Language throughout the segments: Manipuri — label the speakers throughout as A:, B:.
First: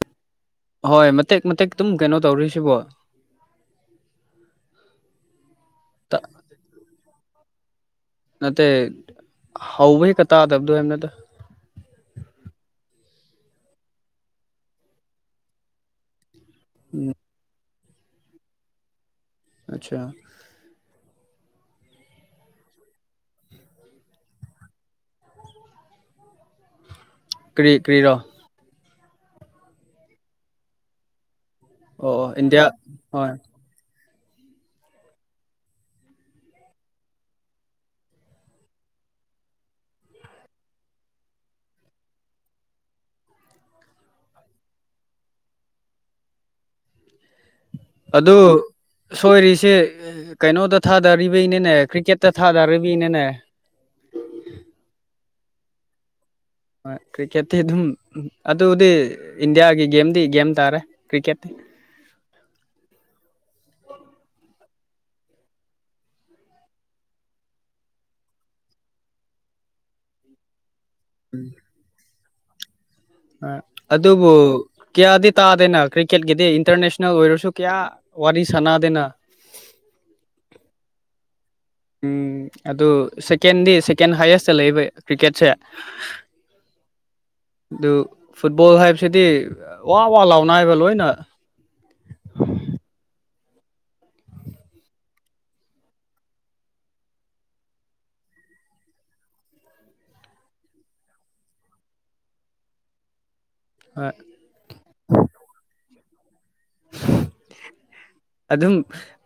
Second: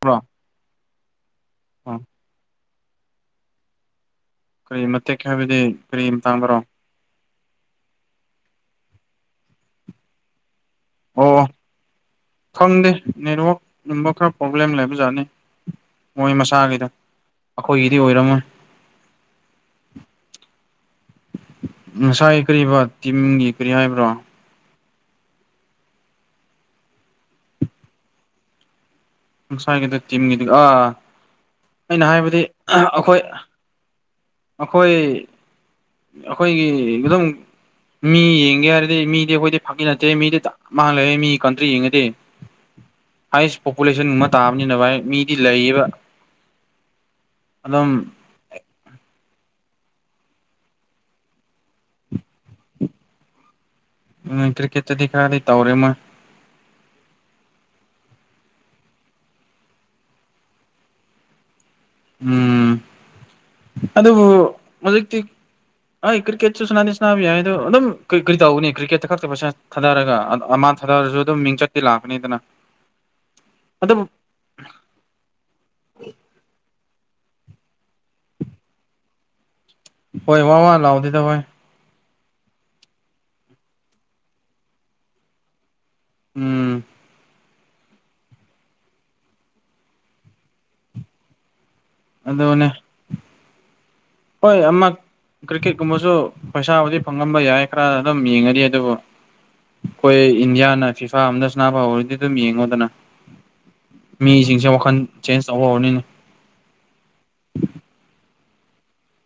A: ꯕ꯭ꯔꯣ
B: ꯍꯣꯏ ꯃꯇꯦꯛ ꯃꯇꯦꯛ ꯑꯗꯨꯝ ꯀꯩꯅꯣ ꯇꯧꯔꯤꯁꯤꯕꯣ
A: ꯀꯔꯤ ꯃꯇꯦꯛ ꯍꯥꯏꯕꯗꯤ ꯀꯔꯤ ꯃꯇꯥꯡꯗꯔꯣ
B: ꯅꯠꯇꯦ ꯍꯧꯕ ꯍꯦꯛꯀ ꯇꯥꯗꯕꯗꯣ ꯍꯥꯏꯕꯅꯦꯗ
A: ꯑꯣ ꯈꯪꯗꯦ ꯅꯦꯠꯋꯥꯛꯀꯨꯝꯕ ꯈꯔ ꯄ꯭ꯔꯣꯕ꯭ꯂꯦꯝ ꯂꯩꯕꯖꯥꯠꯅꯤ ꯃꯣꯏ ꯃꯁꯥꯒꯤ
B: ꯎꯝ
A: ꯑꯈꯣꯏꯒꯤꯗꯤ ꯑꯣꯏꯔꯝꯃꯣꯏ
B: ꯑꯠꯁꯥ
A: ꯉꯁꯥꯏ ꯀꯔꯤꯕ ꯇꯤꯝꯒꯤ ꯀꯔꯤ ꯍꯥꯏꯕ꯭ꯔꯣ
B: ꯀ꯭ꯔꯤ ꯀ꯭ꯔꯤꯔꯣ
A: ꯉꯁꯥꯏꯒꯤꯗ ꯇꯤꯝꯒꯤꯗꯤ ꯑꯥ ꯑꯩꯅ
B: ꯑꯣ ꯑꯣ
A: ꯍꯥꯏꯕꯗꯤ
B: ꯏꯟꯗꯤꯌꯥ
A: ꯑꯥ ꯑꯈꯣꯏ
B: ꯍꯣꯏ
A: ꯑꯈꯣꯏ ꯑꯈꯣꯏꯒꯤ ꯒꯤꯗꯪ ꯃꯤ ꯌꯦꯡꯒꯦ ꯍꯥꯏꯔꯗꯤ ꯃꯤꯗꯤ ꯑꯈꯣꯏꯗꯤ ꯐꯥꯒꯤ ꯅꯠꯇꯦ ꯃꯤꯗꯤ ꯆꯞ ꯃꯥꯟ ꯂꯩꯌꯦ ꯃꯤ ꯀꯟꯇ꯭ꯔꯤ ꯌꯦꯡꯉꯗꯤ
B: [inaudible]
A: ꯍꯥꯏꯌꯦꯁ ꯄꯣꯄꯨꯂꯦꯁꯟꯒꯨꯝꯕ ꯇꯥꯕꯅꯤꯅ ꯚꯥꯏ ꯃꯤꯗꯤ ꯂꯩꯌꯦꯕ ꯑꯗꯨꯝ
B: ꯑꯗꯣ ꯁꯣꯏꯔꯤꯁꯦ ꯀꯩꯅꯣꯗ ꯊꯥꯗꯔꯤꯕꯩꯅꯦꯅꯦ ꯀ꯭ꯔꯤꯛꯀꯦꯠꯇ ꯊꯥꯗꯔꯤꯕꯒꯤꯅꯦꯅꯦ
A: ꯎꯝ ꯀ꯭ꯔꯤꯀꯦꯠꯇꯗꯤ ꯈꯔꯗꯤ ꯇꯧꯔꯦ ꯃꯣꯏ
B: ꯍꯣꯏ ꯀ꯭ꯔꯤꯛꯀꯦꯠꯇꯤ ꯑꯗꯨꯝ ꯑꯗꯨꯗꯤ ꯏꯟꯗꯤꯌꯥꯒꯤ ꯒꯦꯝꯗꯤ ꯒꯦꯝ ꯇꯥꯔꯦ ꯀ꯭ꯔꯤꯛꯀꯦꯠꯇꯤ
A: ꯎꯝ ꯑꯗꯨꯕꯨ ꯍꯧꯖꯤꯛꯇꯤ ꯑꯩ ꯀ꯭ꯔꯤꯀꯦꯠꯁꯨ ꯁꯟꯅꯗꯤ ꯁꯟꯅꯥꯕ ꯌꯥꯏ ꯑꯗꯣ ꯑꯗꯨꯝ ꯀꯩ ꯀꯔꯤ ꯇꯧꯒꯅꯤ ꯀ꯭ꯔꯤꯀꯦꯠꯇ ꯈꯛꯇ ꯄꯩꯁꯥ ꯊꯥꯗꯔꯒ ꯑꯥ ꯑꯃꯥꯟ ꯊꯥꯗꯔꯁꯨ ꯑꯗꯨꯝ ꯃꯤꯡꯆꯠꯇꯤ ꯂꯥꯛꯀꯅꯤꯗꯅ
B: ꯑ ꯑꯗꯨꯕꯨ ꯀꯌꯥꯗꯤ ꯇꯥꯗꯦꯅ ꯀ꯭ꯔꯤꯛꯀꯦꯠꯀꯤꯗꯤ ꯏꯟꯇꯔꯅꯦꯁꯅꯦꯜ ꯑꯣꯏꯔꯁꯨ ꯀꯌꯥ ꯋꯥꯔꯤ ꯁꯥꯟꯅꯗꯦꯅ
A: ꯍꯣꯏ ꯋꯥ ꯋꯥ ꯂꯥꯎꯗꯦꯗ ꯚꯥꯏ
B: ꯎꯝ ꯑꯗꯨ ꯁꯦꯀꯦꯟꯗꯤ ꯁꯦꯀꯦꯟ ꯍꯥꯏꯌꯦꯁꯇ ꯂꯩꯕ ꯀ꯭ꯔꯤꯛꯀꯦꯠꯁꯦ
A: ꯎꯝ
B: ꯑꯗꯨ ꯐꯨꯠꯕꯣꯜ ꯍꯥꯏꯕꯁꯤꯗꯤ ꯋꯥ ꯋꯥ ꯂꯥꯎꯅꯥꯏꯕ ꯂꯣꯏꯅ
A: ꯑꯗꯨꯅꯦ ꯍꯣꯏ ꯑꯃꯛ ꯀ꯭ꯔꯤꯛꯀꯦꯠ ꯀꯨꯝꯕꯁꯨ ꯄꯩꯁꯥꯕꯨꯗꯤ ꯐꯪꯉꯝꯕ ꯌꯥꯏ ꯈꯔ ꯑꯗꯨꯝ ꯌꯦꯡꯉꯗꯤ ꯑꯗꯨꯕꯨ ꯑꯩꯈꯣꯏ ꯏꯟꯗꯤꯌꯥꯅ ꯐꯤꯐꯥ ꯑꯝꯗ ꯁꯟꯅꯥꯕ ꯍꯧꯔꯗꯤ ꯑꯗꯨꯝ ꯌꯦꯡꯉꯣꯗꯅ
B: ꯍꯣꯏ
A: ꯃꯤꯁꯤꯡꯁꯦ ꯋꯥꯈꯟ ꯆꯦꯟꯖ ꯇꯧꯕ ꯍꯧꯔꯅꯤꯅꯦ
B: ꯑꯗꯨꯝ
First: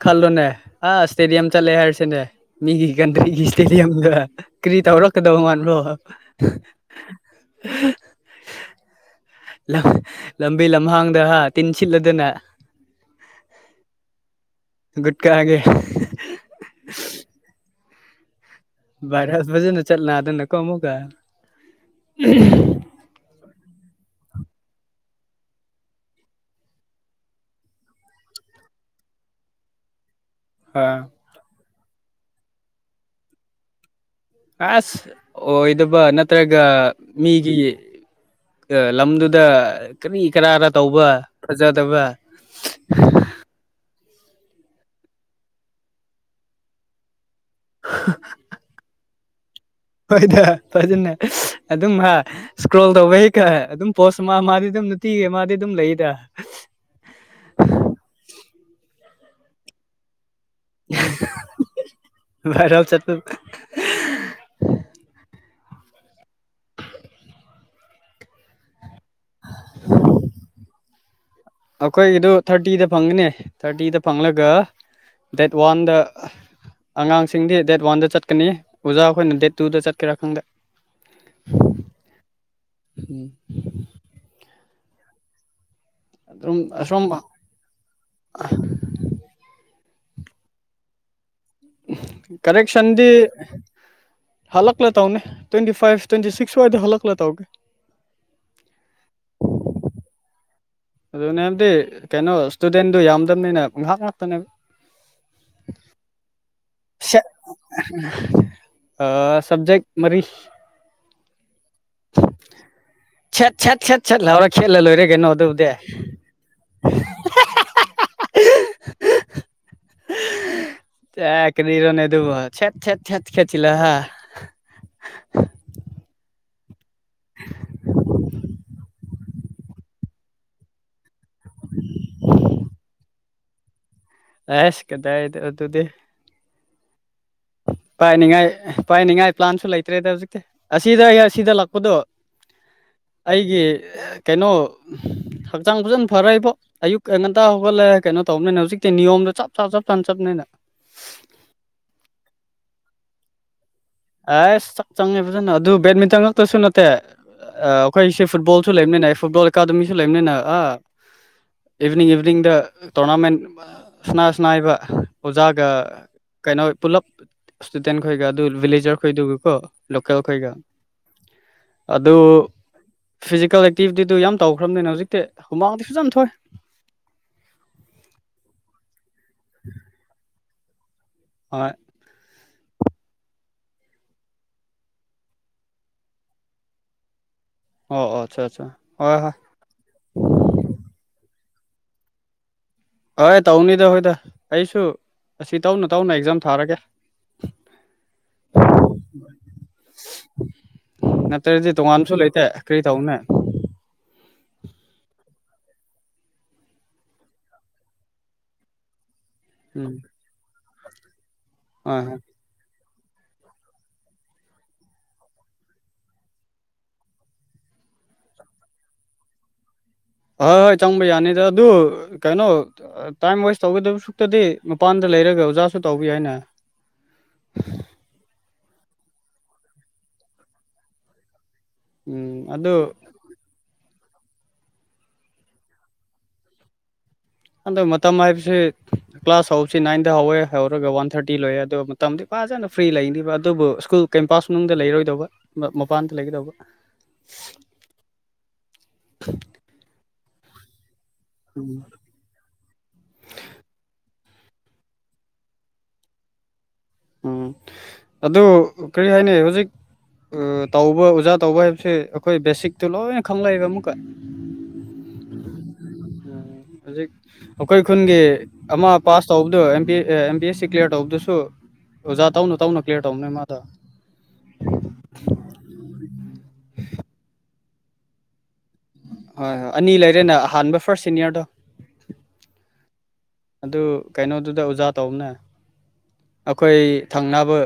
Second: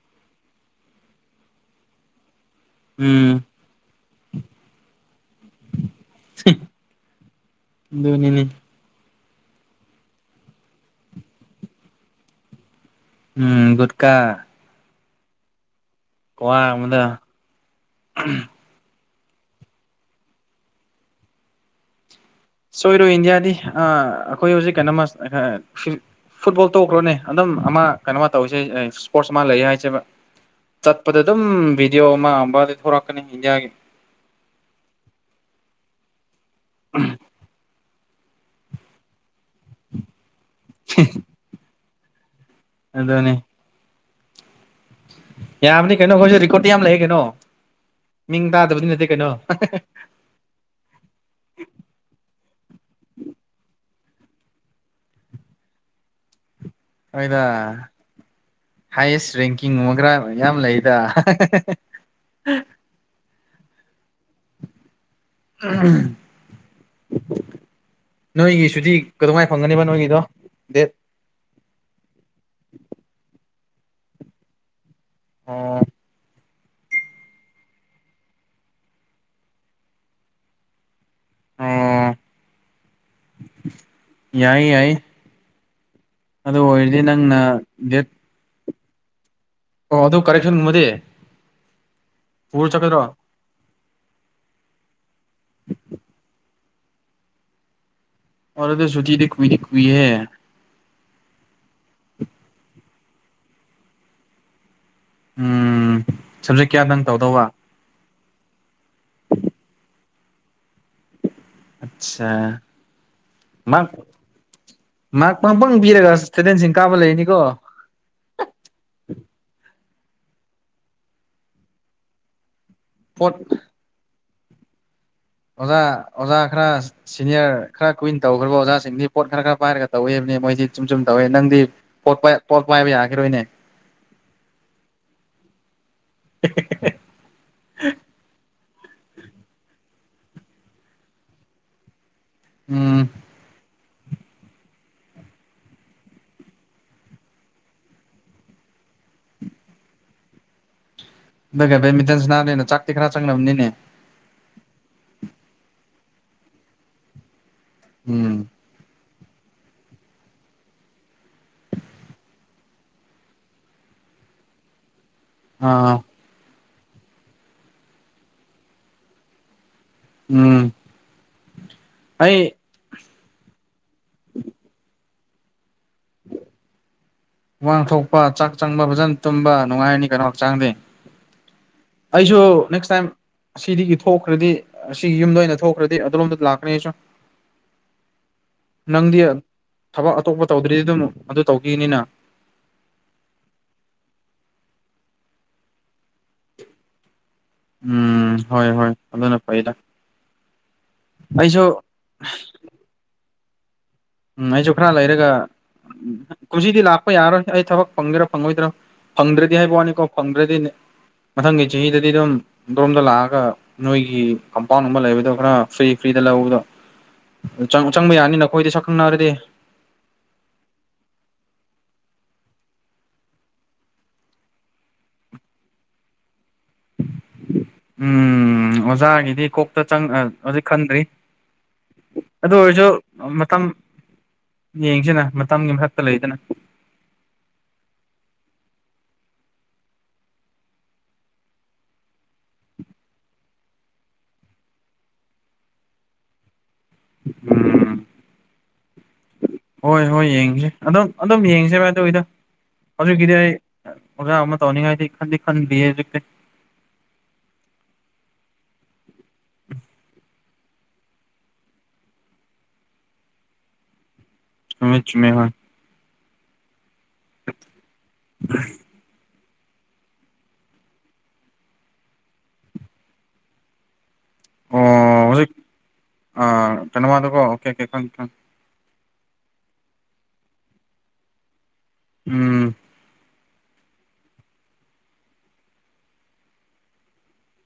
B: ꯈꯜꯂꯣꯅꯦ ꯑꯥ ꯏꯁꯇꯦꯗꯤꯌꯝ ꯆꯠꯂꯦ ꯍꯥꯏꯔꯁꯤꯅꯦ ꯃꯤꯒꯤ
A: ꯎꯝ
B: ꯀꯟꯇ꯭ꯔꯤꯒꯤ ꯏꯁꯇꯦꯗꯤꯌꯝꯒ ꯀꯔꯤ ꯇꯧꯔꯛꯀꯗꯧꯕ ꯃꯥꯟꯕ꯭ꯔꯣ
A: ꯑꯗꯨꯅꯤꯅꯦ
B: ꯂꯝ ꯍ ꯂꯝꯕꯤ ꯂꯝꯍꯥꯡꯗ ꯍꯥ ꯇꯤꯟ ꯁꯤꯠꯂꯗꯅ
A: ꯎꯝ ꯒꯨꯠꯀꯥ
B: ꯒꯨꯨꯠꯀꯥꯒꯦ
A: ꯀ꯭ꯋꯥ ꯑꯃꯗ
B: ꯚꯥꯏꯔꯦꯜ ꯐꯖꯅ ꯆꯠꯅꯗꯅꯀꯣ ꯑꯃꯨꯛꯀ ꯎꯝꯍꯨꯝ
A: ꯁꯣꯏꯔꯣꯏ ꯏꯟꯗꯤꯌꯥꯗꯤ ꯑꯥ ꯑꯈꯣꯏ ꯍꯧꯖꯤꯛ ꯀꯩꯅꯣꯝꯃ ꯑꯥ ꯐꯨꯠꯕꯣꯜ ꯇꯣꯛꯈ꯭ꯔꯣꯅꯦ ꯑꯗꯨꯝ ꯑꯃ ꯀꯩꯅꯣꯃ ꯇꯧꯔꯤꯁꯦ ꯏꯁꯄꯣꯔꯠꯁ ꯑꯃ ꯂꯩ ꯍꯥꯏꯁꯦꯕ
B: ꯑꯥ
A: ꯆꯠꯄꯗ ꯑꯗꯨꯝ ꯚꯤꯗꯤꯑꯣ ꯑꯃ ꯑꯝꯕꯗꯤ ꯊꯣꯔꯛꯀꯅꯤ ꯏꯟꯗꯤꯌꯥꯒꯤ
B: ꯑꯁ ꯑꯣꯏꯗꯕ ꯅꯠꯇ꯭ꯔꯒ ꯃꯤꯒꯤ ꯂꯝꯗꯨꯗ ꯀꯔꯤ ꯀꯔꯥꯔ ꯇꯧꯕ ꯐꯖꯗꯕ
A: ꯑꯗꯨꯅꯤ ꯌꯥꯕꯅꯤ ꯀꯩꯅꯣ ꯑꯩꯈꯣꯏꯁꯨ ꯔꯦꯀꯣꯔꯠꯇꯤ ꯌꯥꯝ ꯂꯩꯌꯦ ꯀꯩꯅꯣ ꯃꯤꯡ ꯇꯥꯗꯕꯗꯤ ꯅꯠꯇꯦ ꯀꯩꯅꯣ ꯍꯥ ꯍꯥꯥ ꯍꯥ
B: ꯍꯣꯏꯗ ꯐꯖꯅ ꯑꯗꯨꯝ ꯍꯥ ꯏꯁꯀ꯭ꯔꯣꯜ ꯇꯧꯕꯩ ꯍꯩꯀ ꯑꯗꯨꯝ ꯄꯣꯁ ꯑꯃ ꯑꯃꯗꯤ ꯑꯗꯨꯝ ꯅꯨꯡꯇꯤꯒꯤ ꯑꯃꯗꯤ ꯑꯗꯨꯝ ꯂꯩꯗ
A: ꯑꯩꯈꯣꯏꯗ ꯍꯥꯏꯌꯦꯁ ꯔꯦꯡꯀꯤꯡꯝꯕ ꯈꯔ ꯃꯌꯥꯝ ꯂꯩꯗ
B: ꯚꯥꯏꯔꯝ ꯆꯠꯇꯄꯨꯔ
A: ꯎꯝ ꯅꯣꯏꯒꯤꯁꯨꯗꯤ ꯀꯗꯧꯉꯥꯏꯅ ꯐꯪꯒꯅꯦꯕ ꯅꯣꯏꯒꯤꯗꯣ ꯗꯦꯠ
B: ꯑꯩꯈꯣꯏꯒꯤꯗꯨ ꯊꯥꯔꯇꯤꯗ ꯐꯪꯒꯅꯦ ꯊꯥꯔꯇꯤꯗ ꯐꯪꯂꯒ ꯗꯦꯠ
A: ꯑꯣ
B: ꯋꯥꯟ ꯗ ꯑꯉꯥꯡꯁꯤꯡꯗꯤ ꯗꯦꯠ ꯋꯥꯟꯗ ꯆꯠꯀꯅꯤ ꯑꯣꯖꯥ ꯑꯩꯈꯣꯏꯅ ꯗꯦꯠ ꯇꯨꯗ ꯆꯠꯀꯦꯔꯥ ꯈꯪꯗꯦ
A: ꯑꯣ
B: ꯎꯝ
A: ꯌꯥꯏ ꯌꯥꯏ ꯑꯗꯨ ꯑꯣꯏꯔꯗꯤ ꯅꯪꯅ ꯗꯦꯠ
B: [unintelligible]
A: ꯑꯣ ꯑꯗꯨ ꯀꯔꯦꯛꯁꯟꯒꯨꯝꯕꯗꯤ ꯄꯨꯔ ꯆꯠꯀꯗ꯭ꯔꯣ
B: ꯀꯔꯦꯛꯁꯟꯗꯤ ꯍꯜꯂ ꯇꯧꯅꯦ ꯇ꯭ꯋꯦꯟꯇꯤ ꯐꯥꯏꯚ ꯇ꯭ꯋꯦꯟꯇꯤ ꯁꯤꯛꯁꯋꯥꯏꯗ ꯍꯂ ꯇꯧꯅꯤ
A: ꯑꯣꯗꯤ ꯁꯨꯆꯤꯗꯤ ꯀꯨꯏ ꯀꯨꯏꯍ
B: ꯑꯗꯨꯅꯦ ꯍꯥꯏꯕꯗꯤ ꯀꯩꯅꯣ ꯏꯁꯇꯨꯗꯦꯟꯗꯨ ꯌꯥꯝꯗꯕꯅꯤꯅꯦ ꯉꯥꯏꯍꯥꯛ ꯉꯥꯛꯇꯅꯦꯕ
A: ꯎꯝ ꯁꯞꯖꯦꯛ ꯀꯌꯥꯗꯪ ꯇꯧꯗꯧꯕ
B: ꯑ ꯁꯕꯖꯦꯛ ꯃꯔꯤ
A: ꯑꯆꯥ
B: ꯁꯠ ꯁꯠ ꯁꯦꯠ ꯁꯠ ꯂꯥꯎꯔ ꯈꯦꯠꯂ ꯂꯣꯏꯔꯦ ꯀꯩꯅꯣ
A: ꯃꯥꯔꯛ
B: ꯑꯗꯨꯕꯨꯗꯤ
A: ꯄꯪꯄꯪ ꯄꯤꯔꯒ ꯏꯁꯇꯨꯗꯦꯟꯁꯤꯡ ꯀꯥꯕ ꯂꯩꯅꯤꯀꯣ
B: [unintelligible] ꯆꯅꯤꯔꯣꯅꯦꯗꯨꯕꯦꯠ ꯈꯦꯠ
A: ꯄꯣꯠ
B: ꯈꯦꯠꯆ ꯂꯍ
A: ꯑꯣꯖꯥ ꯑꯣꯖꯥ ꯑꯈ꯭ꯔꯥꯁ ꯁꯤꯅꯤꯌꯔ ꯈꯔ ꯀꯨꯏꯟ ꯇꯧꯈ꯭ꯔꯕ ꯑꯣꯖꯥꯁꯤꯡꯗꯤ ꯄꯣꯠ ꯈꯔ ꯈꯔ ꯄꯥꯏꯔꯒ ꯇꯧꯋꯦꯕꯅꯤ ꯃꯣꯏꯗꯤ ꯆꯨꯝ ꯆꯨꯝ ꯇꯧꯏꯦ ꯅꯪꯗꯤ ꯄꯣꯠ ꯄꯣꯠ ꯄꯥꯏꯕ ꯌꯥꯈꯤꯔꯣꯏꯅꯦ
B: ꯑꯦꯁ ꯀꯗꯥꯏꯗ ꯑꯗꯨꯗꯤ
A: [unintelligible]
B: ꯄꯥꯏꯅꯤꯡꯉꯥꯏ ꯄꯥꯏꯅꯤꯡꯉꯥꯏ ꯄ꯭ꯂꯥꯟꯁꯨ ꯂꯩꯇ꯭ꯔꯦꯗ ꯍꯧꯖꯤꯛꯇꯤ ꯑꯁꯤꯗ ꯑꯩ ꯑꯁꯤꯗ ꯂꯥꯛꯄꯗꯣ
A: ꯎꯝ
B: ꯑꯩꯒꯤ ꯀꯩꯅꯣ ꯍꯛꯆꯥꯡ ꯐꯖꯅ ꯐꯔꯏꯕꯣ ꯑꯌꯨꯛ ꯑꯩ ꯉꯟꯇꯥ ꯍꯧꯒꯠꯂꯦ ꯀꯩꯅꯣ ꯇꯧꯕꯅꯤꯅ ꯍꯧꯖꯤꯛꯇꯤ ꯅꯤꯌꯣꯝꯗ ꯆꯞ ꯆꯞ ꯆꯞ ꯆꯥꯅ ꯆꯞꯅꯤꯅ
A: ꯑꯗꯨꯒ ꯕꯦꯃꯤꯇꯟꯁꯤ ꯅꯥꯕꯅ ꯆꯥꯛꯇꯤ ꯈꯔ ꯆꯪꯅꯕꯅꯤꯅꯦ
B: ꯑꯁ ꯆꯪꯉꯦ ꯐꯖꯅ ꯑꯗꯨ ꯕꯦꯠꯃꯤꯟꯇꯟ ꯉꯛꯇꯁꯨ ꯅꯠꯇꯦ ꯑꯩꯈꯣꯏꯁꯦ
A: ꯎꯝ
B: ꯐꯨꯠꯕꯣꯜ ꯁꯨ ꯂꯩꯃꯤꯅꯤꯅꯦꯏ ꯐꯨꯠꯕꯣꯜ ꯑꯦꯀꯥꯗꯃꯤꯁꯨ ꯂꯩꯕꯅꯤꯅ ꯏꯚꯤꯅꯤꯡ ꯏꯚꯤꯅꯤꯡꯗ ꯇꯣꯔꯅꯥꯃꯦꯟ ꯁꯅꯥꯁꯅꯥꯏꯕ ꯑꯣꯖꯥꯒ
A: ꯑꯥ
B: ꯀꯩꯅꯣ ꯄꯨꯂꯞ ꯏꯁꯇꯨꯗꯦꯟ ꯈꯣꯏꯒ ꯑꯗꯨ ꯚꯤꯂꯦꯖꯔ ꯈꯣꯏꯗꯨꯒꯀꯣ ꯂꯀꯦꯜꯈꯣꯏꯒ
A: ꯎꯝ
B: ꯑꯗꯨ
A: ꯑꯩ
B: ꯐꯤꯖꯤꯀꯦꯜ ꯑꯦꯛꯇꯤꯚꯤꯇꯤꯗꯨ ꯌꯥꯝ ꯇꯧꯈ꯭ꯔꯕꯅꯤꯅ ꯍꯧꯖꯤꯛꯇꯤ ꯍꯨꯃꯥꯡꯇꯤ ꯐꯖ ꯌꯥꯝ ꯊꯣꯛꯏ
A: ꯋꯥꯡ ꯊꯣꯛꯄ ꯆꯥꯛ ꯆꯪꯕ ꯐꯖꯅ ꯇꯨꯝꯕ ꯅꯨꯡꯉꯥꯏꯔꯅꯤ ꯀꯩꯅꯣ ꯍꯛꯆꯥꯡꯗꯤ
B: ꯍꯣꯏ
A: ꯑꯩꯁꯨ ꯅꯦꯛꯁ ꯇꯥꯏꯝ ꯑꯁꯤꯗꯒꯤ ꯊꯣꯛꯈ꯭ꯔꯗꯤ ꯑꯁꯤꯒꯤ ꯌꯨꯝꯗ ꯑꯣꯏꯅ ꯊꯣꯛꯈ꯭ꯔꯗꯤ ꯑꯗꯣꯝꯗ ꯂꯥꯛꯀꯅꯤꯁꯨ
B: ꯑꯣ ꯑꯠꯆꯥ ꯑꯆꯥ ꯍꯣꯏ ꯍꯣꯏ
A: ꯊꯕꯛ ꯑꯇꯣꯞꯄ ꯇꯧꯗ꯭ꯔꯤꯗꯤ ꯑꯗꯨꯝ ꯑꯗꯨ ꯇꯧꯈꯤꯅꯤꯅ
B: ꯍ ꯇꯧꯅꯤꯗ ꯍꯈꯣꯏꯗ ꯑꯩꯁꯨ ꯑꯁꯤ ꯇꯧꯅ ꯇꯧꯅ ꯑꯦꯛꯖꯥꯝ ꯊꯥꯔꯒꯦ
A: ꯎꯝ ꯍꯣꯏ ꯍꯣꯏ ꯑꯗꯨꯅ ꯐꯩꯗ ꯑꯩꯁꯨ
B: ꯀꯩ ꯇꯧꯅꯦ
A: ꯎꯝ ꯑꯩꯁꯨ ꯈꯔ ꯂꯩꯔꯒ ꯎꯝ ꯀꯁꯤꯗꯤ ꯂꯥꯛꯄ ꯌꯥꯔꯣꯏ ꯑꯩ ꯊꯕꯛ ꯐꯪꯗꯦꯔꯥ ꯐꯪꯉꯣꯏꯗ꯭ꯔꯥ ꯐꯪꯗ꯭ꯔꯦ ꯗꯤ ꯍꯥꯏꯕ
B: ꯎꯝ
A: ꯋꯥꯅꯤꯀꯣ ꯐꯪꯗ꯭ꯔꯗꯤꯅꯦ ꯃꯊꯪꯒꯤ
B: ꯍꯣꯏ
A: ꯆꯍꯤꯗꯗꯤ
B: ꯍꯣꯏ
A: ꯑꯗꯨꯝ ꯗꯣꯝꯗ ꯂꯥꯛꯑꯒ ꯅꯣꯏꯒꯤ ꯀꯝꯄꯥꯎꯟꯒꯨꯝꯕ ꯂꯩꯕꯗꯣ ꯈꯔ ꯐ꯭ꯔꯤ ꯐ꯭ꯔꯤꯗ ꯂꯧꯕꯗꯣ ꯆꯪꯕ ꯌꯥꯅꯤꯅ ꯑꯩꯈꯣꯏꯗꯤ ꯁꯛꯈꯪꯅꯔꯗꯤ
B: ꯍꯣꯏ ꯍꯣꯏ ꯆꯪꯕ ꯌꯥꯅꯤꯗ ꯑꯗꯨ ꯀꯩꯅꯣ ꯇꯥꯏꯝ ꯋꯦꯁ ꯇꯧꯒꯗꯕ ꯁꯨꯛꯇꯗꯤ ꯃꯄꯥꯟꯗ ꯂꯩꯔꯒ ꯑꯣꯖꯥꯁꯨ ꯇꯧꯕꯤ ꯍꯥꯏꯏꯅ
A: ꯎꯝ ꯑꯣꯖꯥꯒꯤꯗꯤ ꯀꯣꯛꯇ ꯆ ꯍꯧꯖꯤꯛ ꯈꯟꯗ꯭ꯔꯤ ꯑꯗꯨ ꯑꯣꯏꯔꯁꯨ ꯃꯇꯝ ꯌꯦꯡꯁꯤꯅ ꯃꯇꯝꯒꯤ ꯃꯊꯛꯇ ꯂꯩꯗꯅ
B: ꯑꯗꯣ ꯃꯇꯝ ꯍꯥꯏꯕꯁꯤ ꯀ꯭ꯂꯥꯁ ꯍꯧꯁꯤ ꯅꯥꯏꯟꯗ ꯍꯧꯋꯦ ꯍꯧꯔꯒ ꯋꯥꯟ ꯊꯥꯔꯇꯤ ꯂꯣꯏꯑꯦ ꯑꯗꯨ ꯃꯇꯝꯗꯤ ꯐꯖꯅ ꯐ꯭ꯔꯤ ꯂꯩꯅꯤꯕ ꯑꯗꯨꯕꯨ ꯁ꯭ꯀꯨꯜ ꯀꯦꯝꯄꯥꯁ ꯃꯅꯨꯡꯗ ꯂꯩꯔꯣꯏꯗꯧꯕ ꯃꯄꯥꯟꯗ ꯂꯩꯒꯗꯧꯕ
A: ꯎꯝ ꯍꯣꯏ ꯍꯣꯏ ꯌꯦꯡꯁꯦ ꯑꯗꯨꯝ ꯑꯗꯨꯝ ꯌꯦꯡꯁꯦ ꯃ ꯇꯏꯗ ꯍꯧꯖꯤꯛꯀꯤꯗꯤ ꯑꯩ ꯑꯣꯖꯥ ꯑꯃ ꯇꯧꯅꯤꯡꯉꯥꯏꯗꯤ ꯈꯟꯗꯤ ꯈꯟꯗꯤꯛꯇ
B: ꯎꯝ ꯑꯗꯨ ꯀꯔꯤ ꯍꯥꯏꯅꯤꯩ ꯍꯧꯖꯤꯛ ꯇꯧꯕ ꯑꯣꯖꯥ ꯇꯧꯕ ꯍꯥꯏꯕꯁꯦ ꯑꯩꯈꯣꯏ ꯕꯦꯁꯤꯛꯇꯨ ꯂꯣꯏꯅ ꯈꯪꯂꯛꯑꯦꯕ ꯑꯃꯨꯛꯀ
A: ꯆꯨꯃꯦ ꯆꯨꯃꯦ ꯍꯣꯏ
B: ꯎꯝ ꯍꯧꯖꯤꯛ ꯑꯩꯈꯣꯏ ꯈꯨꯟꯒꯤ ꯑꯃ ꯄꯥꯁ ꯇꯧꯕꯗꯨꯣ ꯑ ꯑꯦꯝ ꯕꯤ ꯑꯦꯁ ꯁꯤ ꯀ꯭ꯂꯤꯌꯥꯔ ꯇꯧꯕꯗꯨꯁꯨ ꯑꯣꯖ ꯇꯧꯅ ꯇꯧꯅ ꯀꯦꯔ ꯇꯧꯅꯦ ꯃꯥꯗ
A: ꯑꯣ ꯍꯧꯖꯤꯛ ꯀꯩꯅꯣꯃꯗꯨꯀꯣ ꯑꯣꯀꯦ ꯑꯣꯀꯦ ꯈꯪ
B: ꯍꯣꯏ ꯍꯣꯏ ꯑꯅꯤ ꯂꯩꯔꯦꯅ ꯑꯍꯥꯟꯕ ꯐꯥꯔꯁ ꯁꯤꯅꯤꯌꯔꯗꯣ
A: ꯎꯝ
B: ꯑꯗꯨ ꯀꯩꯅꯣꯗꯨꯗ ꯑꯣꯖꯥ ꯇꯧꯕꯅꯦ ꯑꯩꯈꯣꯏ ꯊꯪꯅꯕ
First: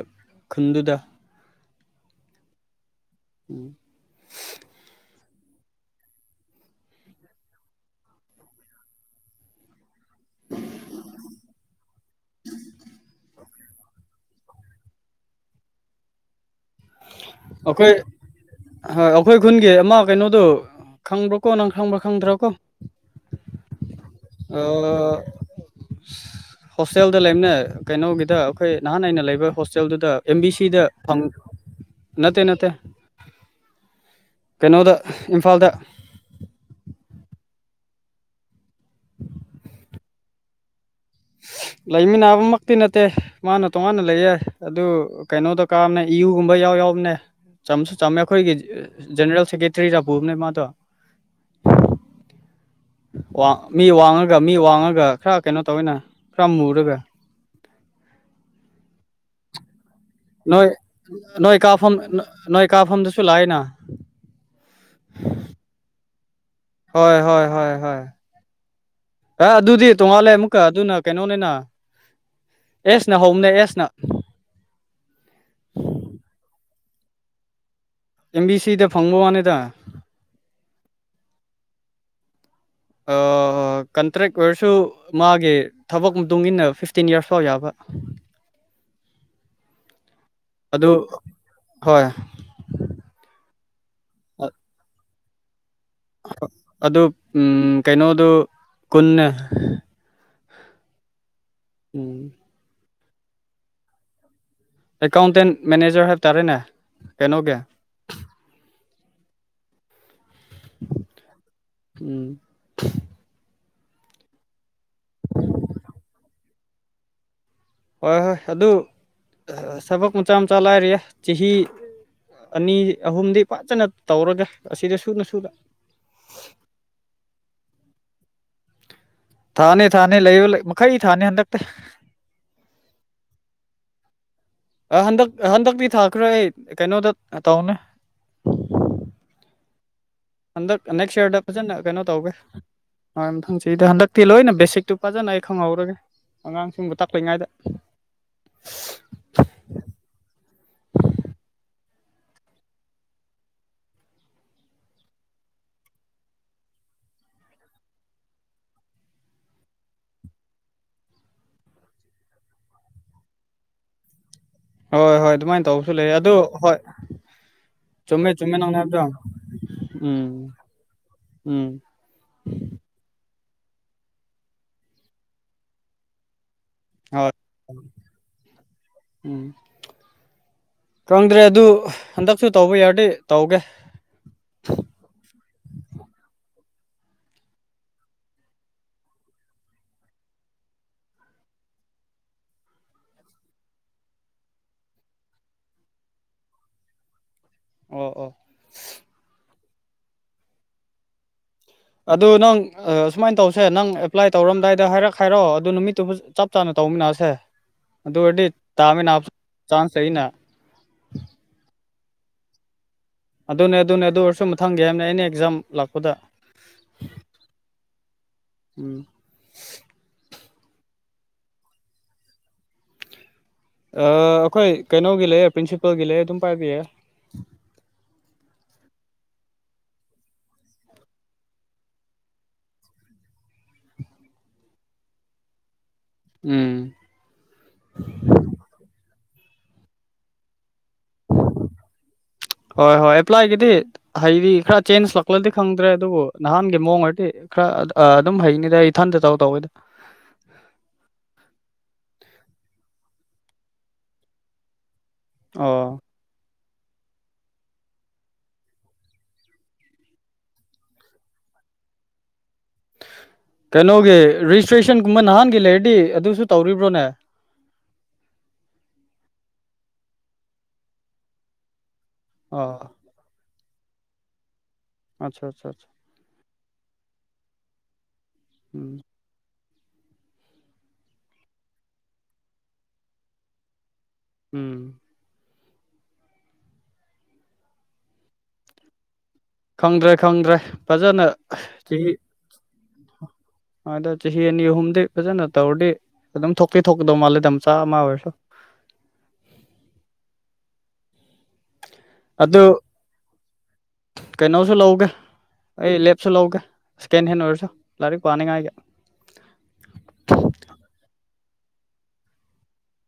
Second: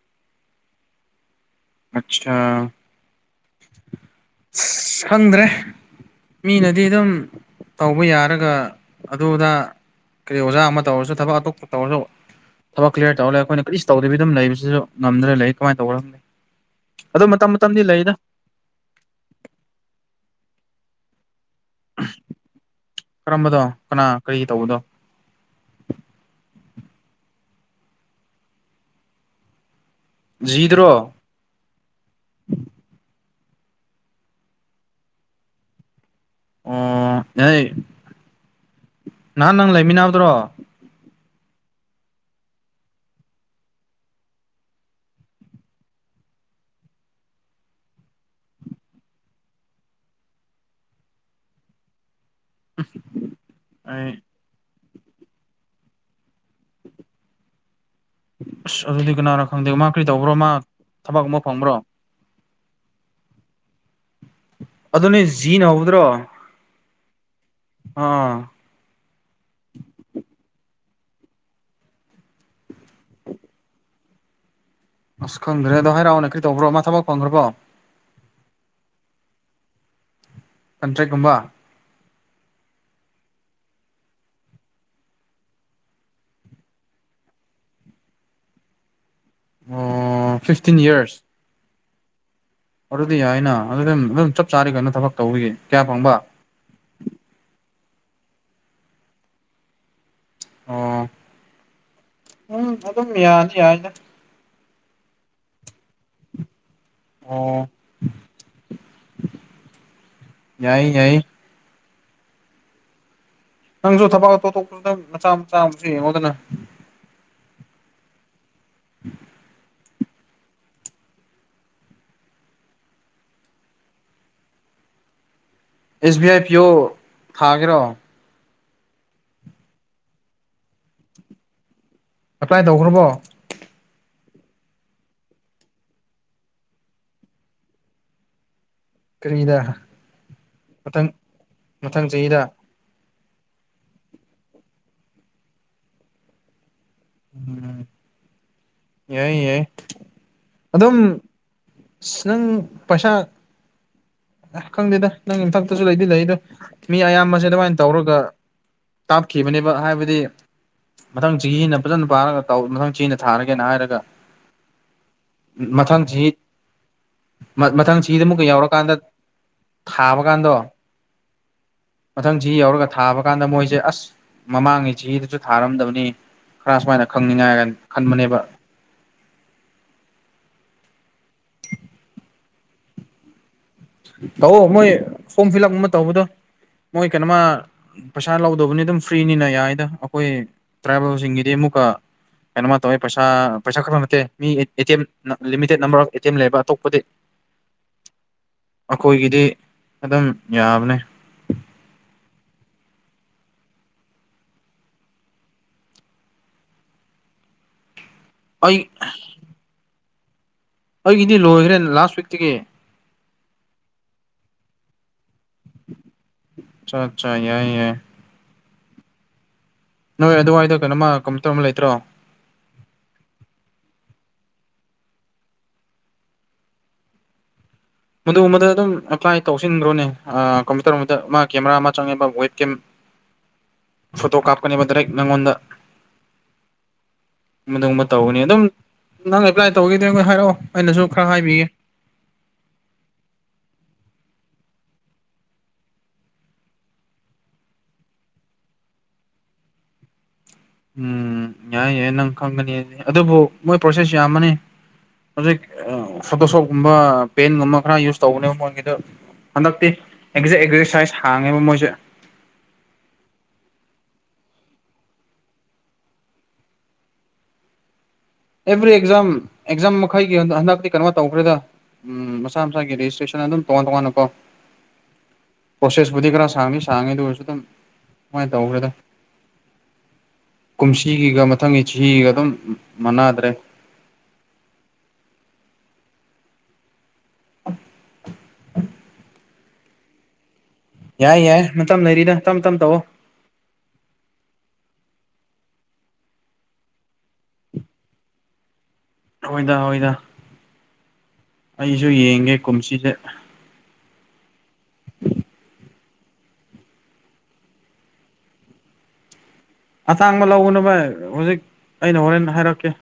B: ꯈꯨꯟꯗꯨꯗ
A: ꯑꯆꯥꯥ
B: ꯎꯝ
A: ꯈꯪꯗ꯭ꯔꯦ ꯃꯤꯅꯗꯤ ꯑꯗꯨꯝ ꯇꯧꯕ ꯌꯥꯔꯒ ꯑꯗꯨꯗ ꯀꯔꯤ ꯑꯣꯖꯥ ꯑꯃ ꯇꯧꯔꯁꯨ ꯊꯕꯛ ꯑꯇꯣꯞꯄ ꯇꯧꯔꯁꯨ ꯊꯕꯛ ꯀ꯭ꯂꯤꯌꯥꯔ ꯇꯧꯔꯒ ꯑꯩꯈꯣꯏꯅ ꯀꯔꯤ ꯇꯧꯗꯕꯤ ꯑꯗꯨꯝ ꯂꯩꯕꯁꯤꯁꯨ ꯉꯝꯗꯅ ꯂꯩ ꯀꯃꯥꯏꯅ ꯇꯧꯒ ꯑꯗꯣ ꯃꯇꯝ ꯃꯇꯝꯗꯤ
B: ꯑꯩꯈꯣꯏ
A: ꯂꯩꯗ
B: ꯍꯣꯏ ꯑꯩꯈꯣꯏ ꯈꯨꯟꯒꯤ ꯑꯃ ꯀꯩꯅꯣꯗꯨꯣ ꯈꯪꯕ꯭ꯔꯥꯀꯣ ꯅꯪ ꯈꯪꯕ꯭ꯔꯥ ꯈꯪꯗ꯭ꯔꯥ ꯀꯣ
A: ꯀꯔꯝꯕꯗꯣ ꯀꯅꯥ ꯀꯔꯤ
B: ꯑ
A: ꯇꯧꯕꯗꯣ
B: ꯍꯣꯁꯇꯦꯜꯗ ꯂꯩꯕꯅ ꯀꯩꯅꯣꯒꯤꯗ ꯑꯩꯈꯣꯏ ꯅꯍꯥꯟ ꯑꯏꯩꯅ ꯂꯩꯕ ꯍꯣꯁꯇꯦꯜꯗꯨꯗ ꯑꯦꯝ ꯕꯤ ꯁꯤꯗ
A: ꯖꯤꯗꯨꯔꯣ
B: ꯐꯪ ꯅꯠꯇꯦ ꯅꯠꯇꯦ ꯀꯩꯅꯣꯗ ꯏꯝꯐꯥꯜꯗ
A: ꯑꯣ ꯌꯥ ꯅꯍꯥꯟ ꯅꯪ ꯂꯩꯃꯤꯟꯅꯕꯗ꯭ꯔꯣ
B: ꯂꯩꯃꯤꯟꯅꯕꯃꯛꯇꯤ ꯅꯠꯇꯦ ꯃꯥꯅ ꯇꯣꯉꯥꯟꯅ ꯂꯩ ꯌꯥꯏ ꯑꯗꯨ ꯀꯩꯅꯣꯗ ꯀꯥꯝꯅꯩ ꯏꯨꯒꯨꯝꯕ ꯌꯥꯎ ꯌꯥꯎꯕꯅꯦ ꯆꯝꯁꯨ ꯆꯝꯃꯦ ꯑꯩꯈꯣꯏꯒꯤ ꯖꯦꯅꯔꯦꯜ ꯁꯦꯀꯦꯇꯔꯤꯗ ꯄꯨꯕꯅꯦ ꯃꯥꯗꯣ ꯃꯤ
A: ꯑꯩ
B: ꯋꯥꯡꯉꯒ ꯃꯤ ꯋꯥꯡꯉꯒ ꯈꯔ ꯀꯩꯅꯣ ꯇꯧꯋꯤꯅ ꯈꯔ ꯃꯨꯔꯒ
A: ꯑꯁ ꯑꯗꯨꯗꯤ ꯀꯅꯥꯅꯣ ꯈꯪꯗꯦ ꯃꯥ ꯀꯔꯤ ꯇꯧꯕ꯭ꯔꯣ ꯃꯥ
B: ꯅꯣꯏ
A: ꯊꯕꯛ ꯑꯃ
B: ꯅꯣꯏ
A: ꯐꯪꯕ꯭ꯔꯣ
B: ꯀꯥꯐꯝ ꯅꯣꯏ ꯀꯥꯞꯐꯝꯗꯁꯨ ꯂꯥꯛꯏꯅ
A: ꯑꯗꯨ ꯅ ꯖꯤꯅ ꯍꯗ꯭ꯔꯣ
B: ꯍꯣꯏ ꯍꯣꯏ ꯍꯣꯏ ꯍꯣꯏ ꯑꯦ ꯑꯗꯨꯗꯤ ꯇꯣꯡꯉꯥꯜꯂꯦ ꯑꯃꯨꯛꯀ ꯑꯗꯨꯅ ꯀꯩꯅꯣꯅꯤꯅ ꯑꯦꯁꯅ ꯍꯧꯣꯅꯦ ꯑꯦꯁꯅ
A: ꯑꯁ ꯈꯪꯗ꯭ꯔꯦ ꯑꯗꯣ ꯍꯥꯏꯔꯥꯎꯅ ꯀꯔꯤ ꯇꯧꯕ꯭ꯔꯣ ꯃꯥ ꯊꯕꯛ ꯐꯪꯈ꯭ꯔꯕꯣ
B: ꯑꯦꯝ ꯕꯤ ꯁꯤꯗ ꯐꯪꯕ ꯋꯥꯅꯤꯗ
A: ꯀꯟꯇ꯭ꯔꯦꯛꯀꯨꯝꯕ
B: ꯑꯣ ꯑꯣ ꯀꯟꯇ꯭ꯔꯦꯛ ꯑꯣꯏꯔꯁꯨ ꯃꯥꯒꯤ ꯊꯕꯛ ꯃꯇꯨꯡ ꯏꯟꯅ ꯐꯤꯐꯇꯤꯟ ꯌꯔꯁ ꯐꯥꯎ ꯌꯥꯕ
A: ꯑꯣ ꯁꯤ
B: ꯑꯗꯨ ꯍꯣꯏ
A: ꯑꯗꯨꯗꯤ ꯌꯥꯏꯅ ꯑꯗꯨ ꯑꯗꯨꯝ ꯑꯗꯨꯝ ꯆꯞ ꯆꯥꯔꯤ ꯀꯩꯅꯣ ꯊꯕꯛ ꯇꯧꯕꯔꯤꯒ ꯀꯌꯥ ꯐꯪꯕ
B: ꯑꯗꯨ ꯎꯝ ꯀꯩꯅꯣꯗꯨ ꯀꯨꯟꯅ
A: ꯑꯣ
B: ꯎꯝ
A: ꯎꯝ ꯑꯗꯨꯝ ꯌꯥꯅꯤ ꯌꯥꯅ
B: ꯑꯦꯀꯥꯎꯟꯇꯦꯟ ꯃꯦꯅꯦꯖꯔ ꯍꯥꯏꯕ ꯇꯥꯔꯦꯅꯦ ꯀꯩꯅꯣꯒꯤ
A: ꯑꯣ ꯌꯥꯏ ꯌꯥꯏ
B: ꯎꯝ
A: ꯅꯪꯁꯨ ꯊꯕꯛ ꯑꯇꯣꯞꯇꯣꯞꯄꯁꯨ ꯅꯪ ꯃꯆꯥ ꯃꯆꯥ ꯑꯃꯁꯨ ꯌꯦꯡꯉꯣꯗꯅ
B: ꯍꯣꯏ ꯍꯣꯏ ꯑꯗꯨ ꯊꯕꯛ ꯃꯆꯥ ꯃꯆꯥ ꯂꯥꯏꯔꯤꯌꯦ ꯆꯍꯤ ꯑꯅꯤ ꯑꯍꯨꯝꯗꯤ ꯐꯖꯅ ꯇꯧꯔꯒꯦ ꯑꯁꯤꯗ ꯁꯨꯅ ꯁꯨꯅ
A: ꯑꯦꯁ ꯕꯤ ꯑꯥꯏ ꯄꯤꯌ ꯑꯣ ꯊꯥꯒꯦꯔꯣ
B: ꯊꯥꯅꯤ ꯊꯥꯅꯤ ꯂꯩꯕ ꯃꯈꯩ ꯊꯥꯅꯤ ꯍꯟꯗꯛꯇꯤ
A: ꯑꯦꯄ꯭ꯂꯥꯏ ꯇꯧꯈ꯭ꯔꯕꯣ
B: ꯑ ꯍꯟꯗꯛ ꯍꯟꯗꯛꯇꯤ ꯊꯥꯈ꯭ꯔꯦ ꯑꯩ ꯀꯩꯅꯣꯗ ꯇꯧꯅꯦ
A: ꯀ꯭ꯔꯔꯤꯗꯥ
B: ꯍꯟꯗꯛ ꯅꯦꯛꯁ ꯏꯌꯥꯔꯗ ꯐꯖꯅ ꯀꯩꯅꯣ
A: ꯃꯊꯪ
B: ꯇꯧꯒꯦ
A: ꯆꯍꯤꯗ
B: ꯑ ꯃꯊꯪ ꯆꯍꯤꯗ ꯍꯟꯗꯛꯇꯤ ꯂꯣꯏꯅ ꯕꯦꯁꯤꯛꯇꯨ ꯐꯖꯅ ꯑꯩ ꯈꯪꯍꯧꯔꯒꯦ ꯑꯉꯥꯡꯁꯤꯡꯗ ꯇꯥꯛꯂꯤꯉꯩꯗ
A: ꯎꯝ ꯌꯥꯏ ꯌꯥꯏ ꯑꯗꯨꯝ ꯁꯨꯡ ꯄꯩꯁꯥ ꯑ ꯈꯪꯗꯦꯗ ꯅꯪ ꯏꯟꯊꯛꯇꯖꯨ ꯂꯩꯗꯤ ꯂꯩ ꯑꯗꯣ ꯃꯤ ꯑꯌꯥꯝꯕꯁꯦ ꯑꯗꯨꯃꯥꯏꯅ ꯇꯧꯔꯒ ꯇꯥꯞꯈꯤꯕꯅꯦꯕ ꯍꯥꯏꯕꯗꯤ ꯃꯊꯪꯁꯤꯒꯤ ꯍꯦꯟꯅ ꯐꯖꯅ ꯄꯥꯔꯒ ꯇꯧ ꯃꯊꯪꯁꯤ ꯍꯦꯟꯅ ꯊꯥꯔꯒꯦꯅ ꯍꯥꯏꯔꯒ
B: ꯍꯣꯏ ꯍꯣꯏ ꯑꯗꯨꯃꯥꯏꯅ ꯇꯧꯕꯁꯨ
A: ꯃꯊꯪ
B: ꯂꯩ
A: ꯆꯍꯤ
B: ꯑꯗꯨ ꯍꯣꯏ
A: ꯃ ꯃꯊꯪ ꯆꯍꯤꯗ
B: ꯆꯨꯝꯃꯦ
A: ꯑꯃꯨꯛꯀ
B: ꯆꯨꯝꯃꯦ ꯅꯪꯅ
A: ꯌꯧꯔꯀꯥꯟꯗ
B: ꯍꯥꯏꯕꯗꯣ
A: ꯍꯥꯥꯕ
B: ꯎꯝ
A: ꯀꯥꯟꯗ
B: ꯎꯝ
A: ꯃꯊꯪ ꯆꯍꯤ ꯌꯧꯔꯒ ꯊꯥꯕ ꯀꯥꯟꯗ ꯃꯣꯏꯁꯦ ꯑꯁ ꯃꯃꯥꯡꯉꯩ ꯆꯍꯤꯗꯁꯨ ꯊꯥꯔꯝꯗꯕꯅꯤ ꯈꯔ ꯁꯨꯃꯥꯏꯅ
B: ꯍꯣꯏ
A: ꯈꯪꯅꯤꯡꯉꯥꯏꯒ ꯈꯟꯕꯅꯦꯕ
B: ꯎꯝ ꯈꯪꯗ꯭ꯔꯦ ꯑꯗꯨ ꯍꯟꯗꯛꯁꯨ ꯇꯧꯕ ꯌꯥꯔꯗꯤ ꯇꯧꯒꯦ
A: ꯇꯧꯑꯣ ꯃꯣꯏ ꯐꯣꯔꯝ ꯐꯤꯜ ꯑꯞ ꯑꯃ ꯇꯧꯕꯗꯣ ꯃꯣꯏ ꯀꯩꯅꯣꯃ ꯄꯩꯁꯥ ꯂꯧꯗꯕꯅꯤ ꯑꯗꯨꯝ ꯐ꯭ꯔꯤꯅꯤꯅ ꯌꯥꯏꯗ ꯑꯩꯈꯣꯏ ꯇ꯭ꯔꯥꯏꯕꯦꯜꯁꯤꯡꯒꯤꯗꯤ ꯑꯃꯨꯛꯀ ꯀꯩꯅꯣꯃ ꯇꯧꯋꯦ ꯄꯩꯁꯥ ꯄꯩꯁꯥ ꯈꯔꯕ ꯅꯠꯇꯦ ꯃꯤ ꯑꯦ ꯑꯦ ꯇꯤ ꯑꯦꯝ ꯅ limited number of A T M ꯂꯩꯕ ꯑꯇꯣꯞꯄꯗꯤ
B: ꯑꯣ ꯑꯣ
A: ꯑꯩꯈꯣꯏꯒꯤꯗꯤ ꯑꯗꯨꯝ ꯌꯥꯕꯅꯦ
B: ꯑꯗꯨ ꯅꯪ ꯁꯨꯃꯥꯏꯅ ꯇꯧꯁꯦ ꯅꯪ ꯑꯦꯄ꯭ꯂꯥꯏ ꯇꯧꯔꯝꯗꯥꯏꯗ ꯍꯥꯏꯔꯛ ꯍꯥꯏꯔꯛꯑꯣ ꯑꯗꯨ ꯅꯨꯃꯤꯠꯇꯨ ꯆꯞ ꯆꯥꯅ ꯇꯧꯃꯤꯟꯅꯁꯦ ꯑꯗꯨ ꯑꯣꯏꯔꯗꯤ
A: ꯑꯩ
B: ꯇꯥꯃꯤꯟꯅ ꯆꯥꯟꯁ ꯂꯩꯌꯦꯅ
A: ꯑꯩꯒꯤꯗꯤ ꯂꯣꯏꯈ꯭ꯔꯦ ꯂꯥꯁ ꯋꯤꯛꯇꯒꯤ
B: ꯑꯗꯨꯅꯦ ꯑꯗꯨꯅꯦ ꯑꯗꯨ ꯑꯣꯏꯔꯁꯨ ꯃꯊꯪꯒꯤ ꯍꯥꯏꯕꯅꯦ ꯑꯦꯅꯤ ꯑꯦꯛꯖꯥꯝ ꯂꯥꯛꯄꯗ
A: ꯑꯆꯥ ꯑꯆꯥ ꯌꯥꯏ
B: ꯎꯝ
A: ꯅꯣꯏ ꯑꯗꯨꯋꯥꯏꯗ ꯀꯩꯅꯣꯃ ꯀꯃ ꯇꯧꯔ ꯑꯃ ꯂꯩꯇ꯭ꯔꯣ
B: ꯑꯩꯈꯣꯏ ꯀꯩꯅꯣꯒꯤ ꯂꯩꯌꯦ ꯄ꯭ꯔꯤꯟꯁꯤꯄꯜꯒꯤ ꯂꯩꯌꯦ ꯑꯗꯨꯝ ꯄꯥꯏꯕꯤꯌꯦ
A: ꯃꯗꯨꯒꯨꯝꯕꯗꯨ ꯑꯗꯨꯝ ꯑꯦꯄ꯭ꯂꯥꯏ ꯇꯧꯁꯤꯟꯒ꯭ꯔꯣꯅꯦ ꯑ ꯀꯝꯄ꯭ꯌꯨꯇꯔ ꯅꯨꯡꯄꯤꯇ꯭ꯔ ꯃꯥ ꯀꯦꯃꯦꯔꯥ ꯑꯃ ꯆꯪꯉꯦꯕ ꯋꯦꯠ ꯀꯦꯝ
B: [unintelligible]
A: ꯐꯣꯇꯣ ꯀꯥꯞꯀꯅꯤꯕ ꯗꯦꯛ ꯅꯪꯉꯣꯟꯗ
B: ꯎꯝ
A: ꯃꯗꯨꯒꯨꯝꯕ ꯇꯧꯕꯅꯦ ꯑꯗꯨꯝ ꯅꯪ ꯑꯦꯄ꯭ꯂꯥꯏ ꯇꯧꯒꯦꯗꯤ ꯑꯩꯉꯣꯟꯗ ꯍꯥꯏꯔꯛꯑꯣ ꯑꯩꯅꯁꯨ ꯈꯔ ꯍꯥꯏꯕꯤꯒꯦ
B: ꯍ ꯍꯣꯏ ꯑꯦꯄ꯭ꯂꯥꯏ ꯀꯦꯗꯤꯠ ꯍꯥꯏꯗꯤ ꯈꯔ ꯆꯦꯟꯖ ꯂꯥꯛꯄꯗꯤ ꯈꯪꯗ꯭ꯔꯦ ꯑꯗꯨꯕꯨ ꯅꯍꯥꯟꯒꯤ ꯃꯑꯣꯡ ꯍꯥꯏꯔꯗꯤ ꯈꯔ ꯑꯗꯨꯝ ꯍꯩꯅꯤꯗ ꯑꯩ ꯏꯊꯟꯇ ꯇꯧ ꯇꯧꯋꯦꯗ
A: ꯎꯝ ꯌꯥꯏ ꯌꯥꯏ ꯅꯪ ꯈꯪꯒꯅꯤ ꯑꯗꯨꯕꯨ ꯃꯣꯏ ꯄ꯭ꯔꯣꯁꯦꯁ ꯌꯥꯝꯕꯅꯤ ꯍꯧꯖꯤꯛ
B: ꯑꯣ
A: ꯑ ꯐꯣꯇꯣꯁꯣꯞꯀꯨꯝꯕ ꯄꯦꯟꯒꯨꯝꯕ ꯈꯔ ꯌꯨꯁ ꯇꯧꯕꯅꯦꯕ ꯃꯣꯟꯒꯤꯗꯨ ꯍꯟꯗꯛꯇꯤ ꯑꯦꯛꯖꯦꯛ ꯑꯦꯛꯖꯔꯁꯥꯏꯁ ꯍꯥꯡꯉꯦꯕ ꯃꯣꯏꯁꯦ
B: ꯀꯩꯅꯣꯒꯤ ꯔꯦꯖꯤꯁꯇ꯭ꯔꯦꯁꯟꯒꯨꯝꯕ ꯅꯍꯥꯟꯒꯤ ꯂꯩꯔꯗꯤ ꯑꯗꯨꯁꯨ ꯇꯧꯔꯤꯕ꯭ꯔꯣꯅꯦ
A: ꯑꯦꯚ꯭ꯔꯤ ꯑꯦꯛꯖꯥꯝ ꯑꯦꯛꯖꯥꯝ ꯃꯈꯩꯒꯤ ꯍꯟꯗꯛꯇꯤ ꯀꯩꯅꯣ ꯇꯧꯈ꯭ꯔꯦꯗ ꯎꯝ ꯃꯁꯥ
B: ꯑꯣ
A: ꯃꯁꯥꯒꯤ ꯔꯦꯖꯤꯁꯇ꯭ꯔꯦꯁꯟ ꯑꯗꯨꯝ ꯇꯣꯉꯥꯟ ꯇꯣꯡꯉꯥꯟꯅꯀꯣ
B: ꯑꯠꯆꯥ ꯑꯆꯥꯆꯥ
A: [unintelligible] ꯈꯔ ꯁꯥꯡꯗꯤ ꯁꯥꯡꯉꯦ ꯑꯗꯨ ꯑꯣꯏꯔꯁꯨ ꯑꯗꯨꯝ ꯁꯨꯃꯥꯏꯅ ꯇꯧꯈ꯭ꯔꯦꯗ
B: ꯎꯝ
A: ꯀꯨꯝꯁꯤꯒꯤꯒ ꯃꯊꯪꯒꯤ ꯆꯍꯤꯒ ꯑꯗꯨꯝ ꯃꯅꯗ꯭ꯔꯦ
B: ꯎꯝ
A: [unintelligible]
B: ꯈꯪꯗ꯭ꯔꯦ ꯈꯪꯗ꯭ꯔꯦ ꯐꯖꯅ
A: ꯌꯥꯏ ꯌꯥꯏ ꯃꯇꯝ ꯂꯩꯔꯤꯗ ꯇꯞ ꯇꯞ ꯇꯧꯑꯣ
B: ꯑꯣꯏꯗ ꯆꯍꯤ ꯑꯅꯤ ꯑꯍꯨꯝꯗꯤ ꯐꯖꯅ ꯇꯧꯔꯗꯤ ꯑꯗꯨꯝ ꯊꯣꯛꯇꯦ ꯊꯣꯛꯀꯗꯧ ꯃꯥꯜꯂꯦꯗ ꯃꯆꯥ ꯑꯃ ꯑꯣꯏꯔꯁꯨ
A: ꯍꯣꯏꯗꯥ ꯍꯣꯏꯗ ꯑꯩꯁꯨ ꯌꯦꯡꯒꯦ
B: ꯑꯗꯨ
A: ꯀꯨꯝꯁꯤꯁꯦ
B: ꯀꯩꯅꯣꯁꯨ ꯂꯧꯒꯦ ꯑꯩ ꯂꯦꯞꯁꯨ ꯂꯧꯒꯦ ꯁꯦꯀꯦꯟ ꯍꯦꯟ ꯑꯣꯏꯔꯁꯨ ꯂꯥꯏꯔꯤꯛ ꯄꯥꯅꯤꯡꯉꯥꯏꯒꯤ
A: ꯑꯆꯥꯡꯕ ꯂꯧꯕꯅꯚ ꯍꯧꯖꯤꯛ ꯑꯩꯅ ꯍꯣꯔꯦꯟ ꯍꯥꯏꯔꯛꯀꯦ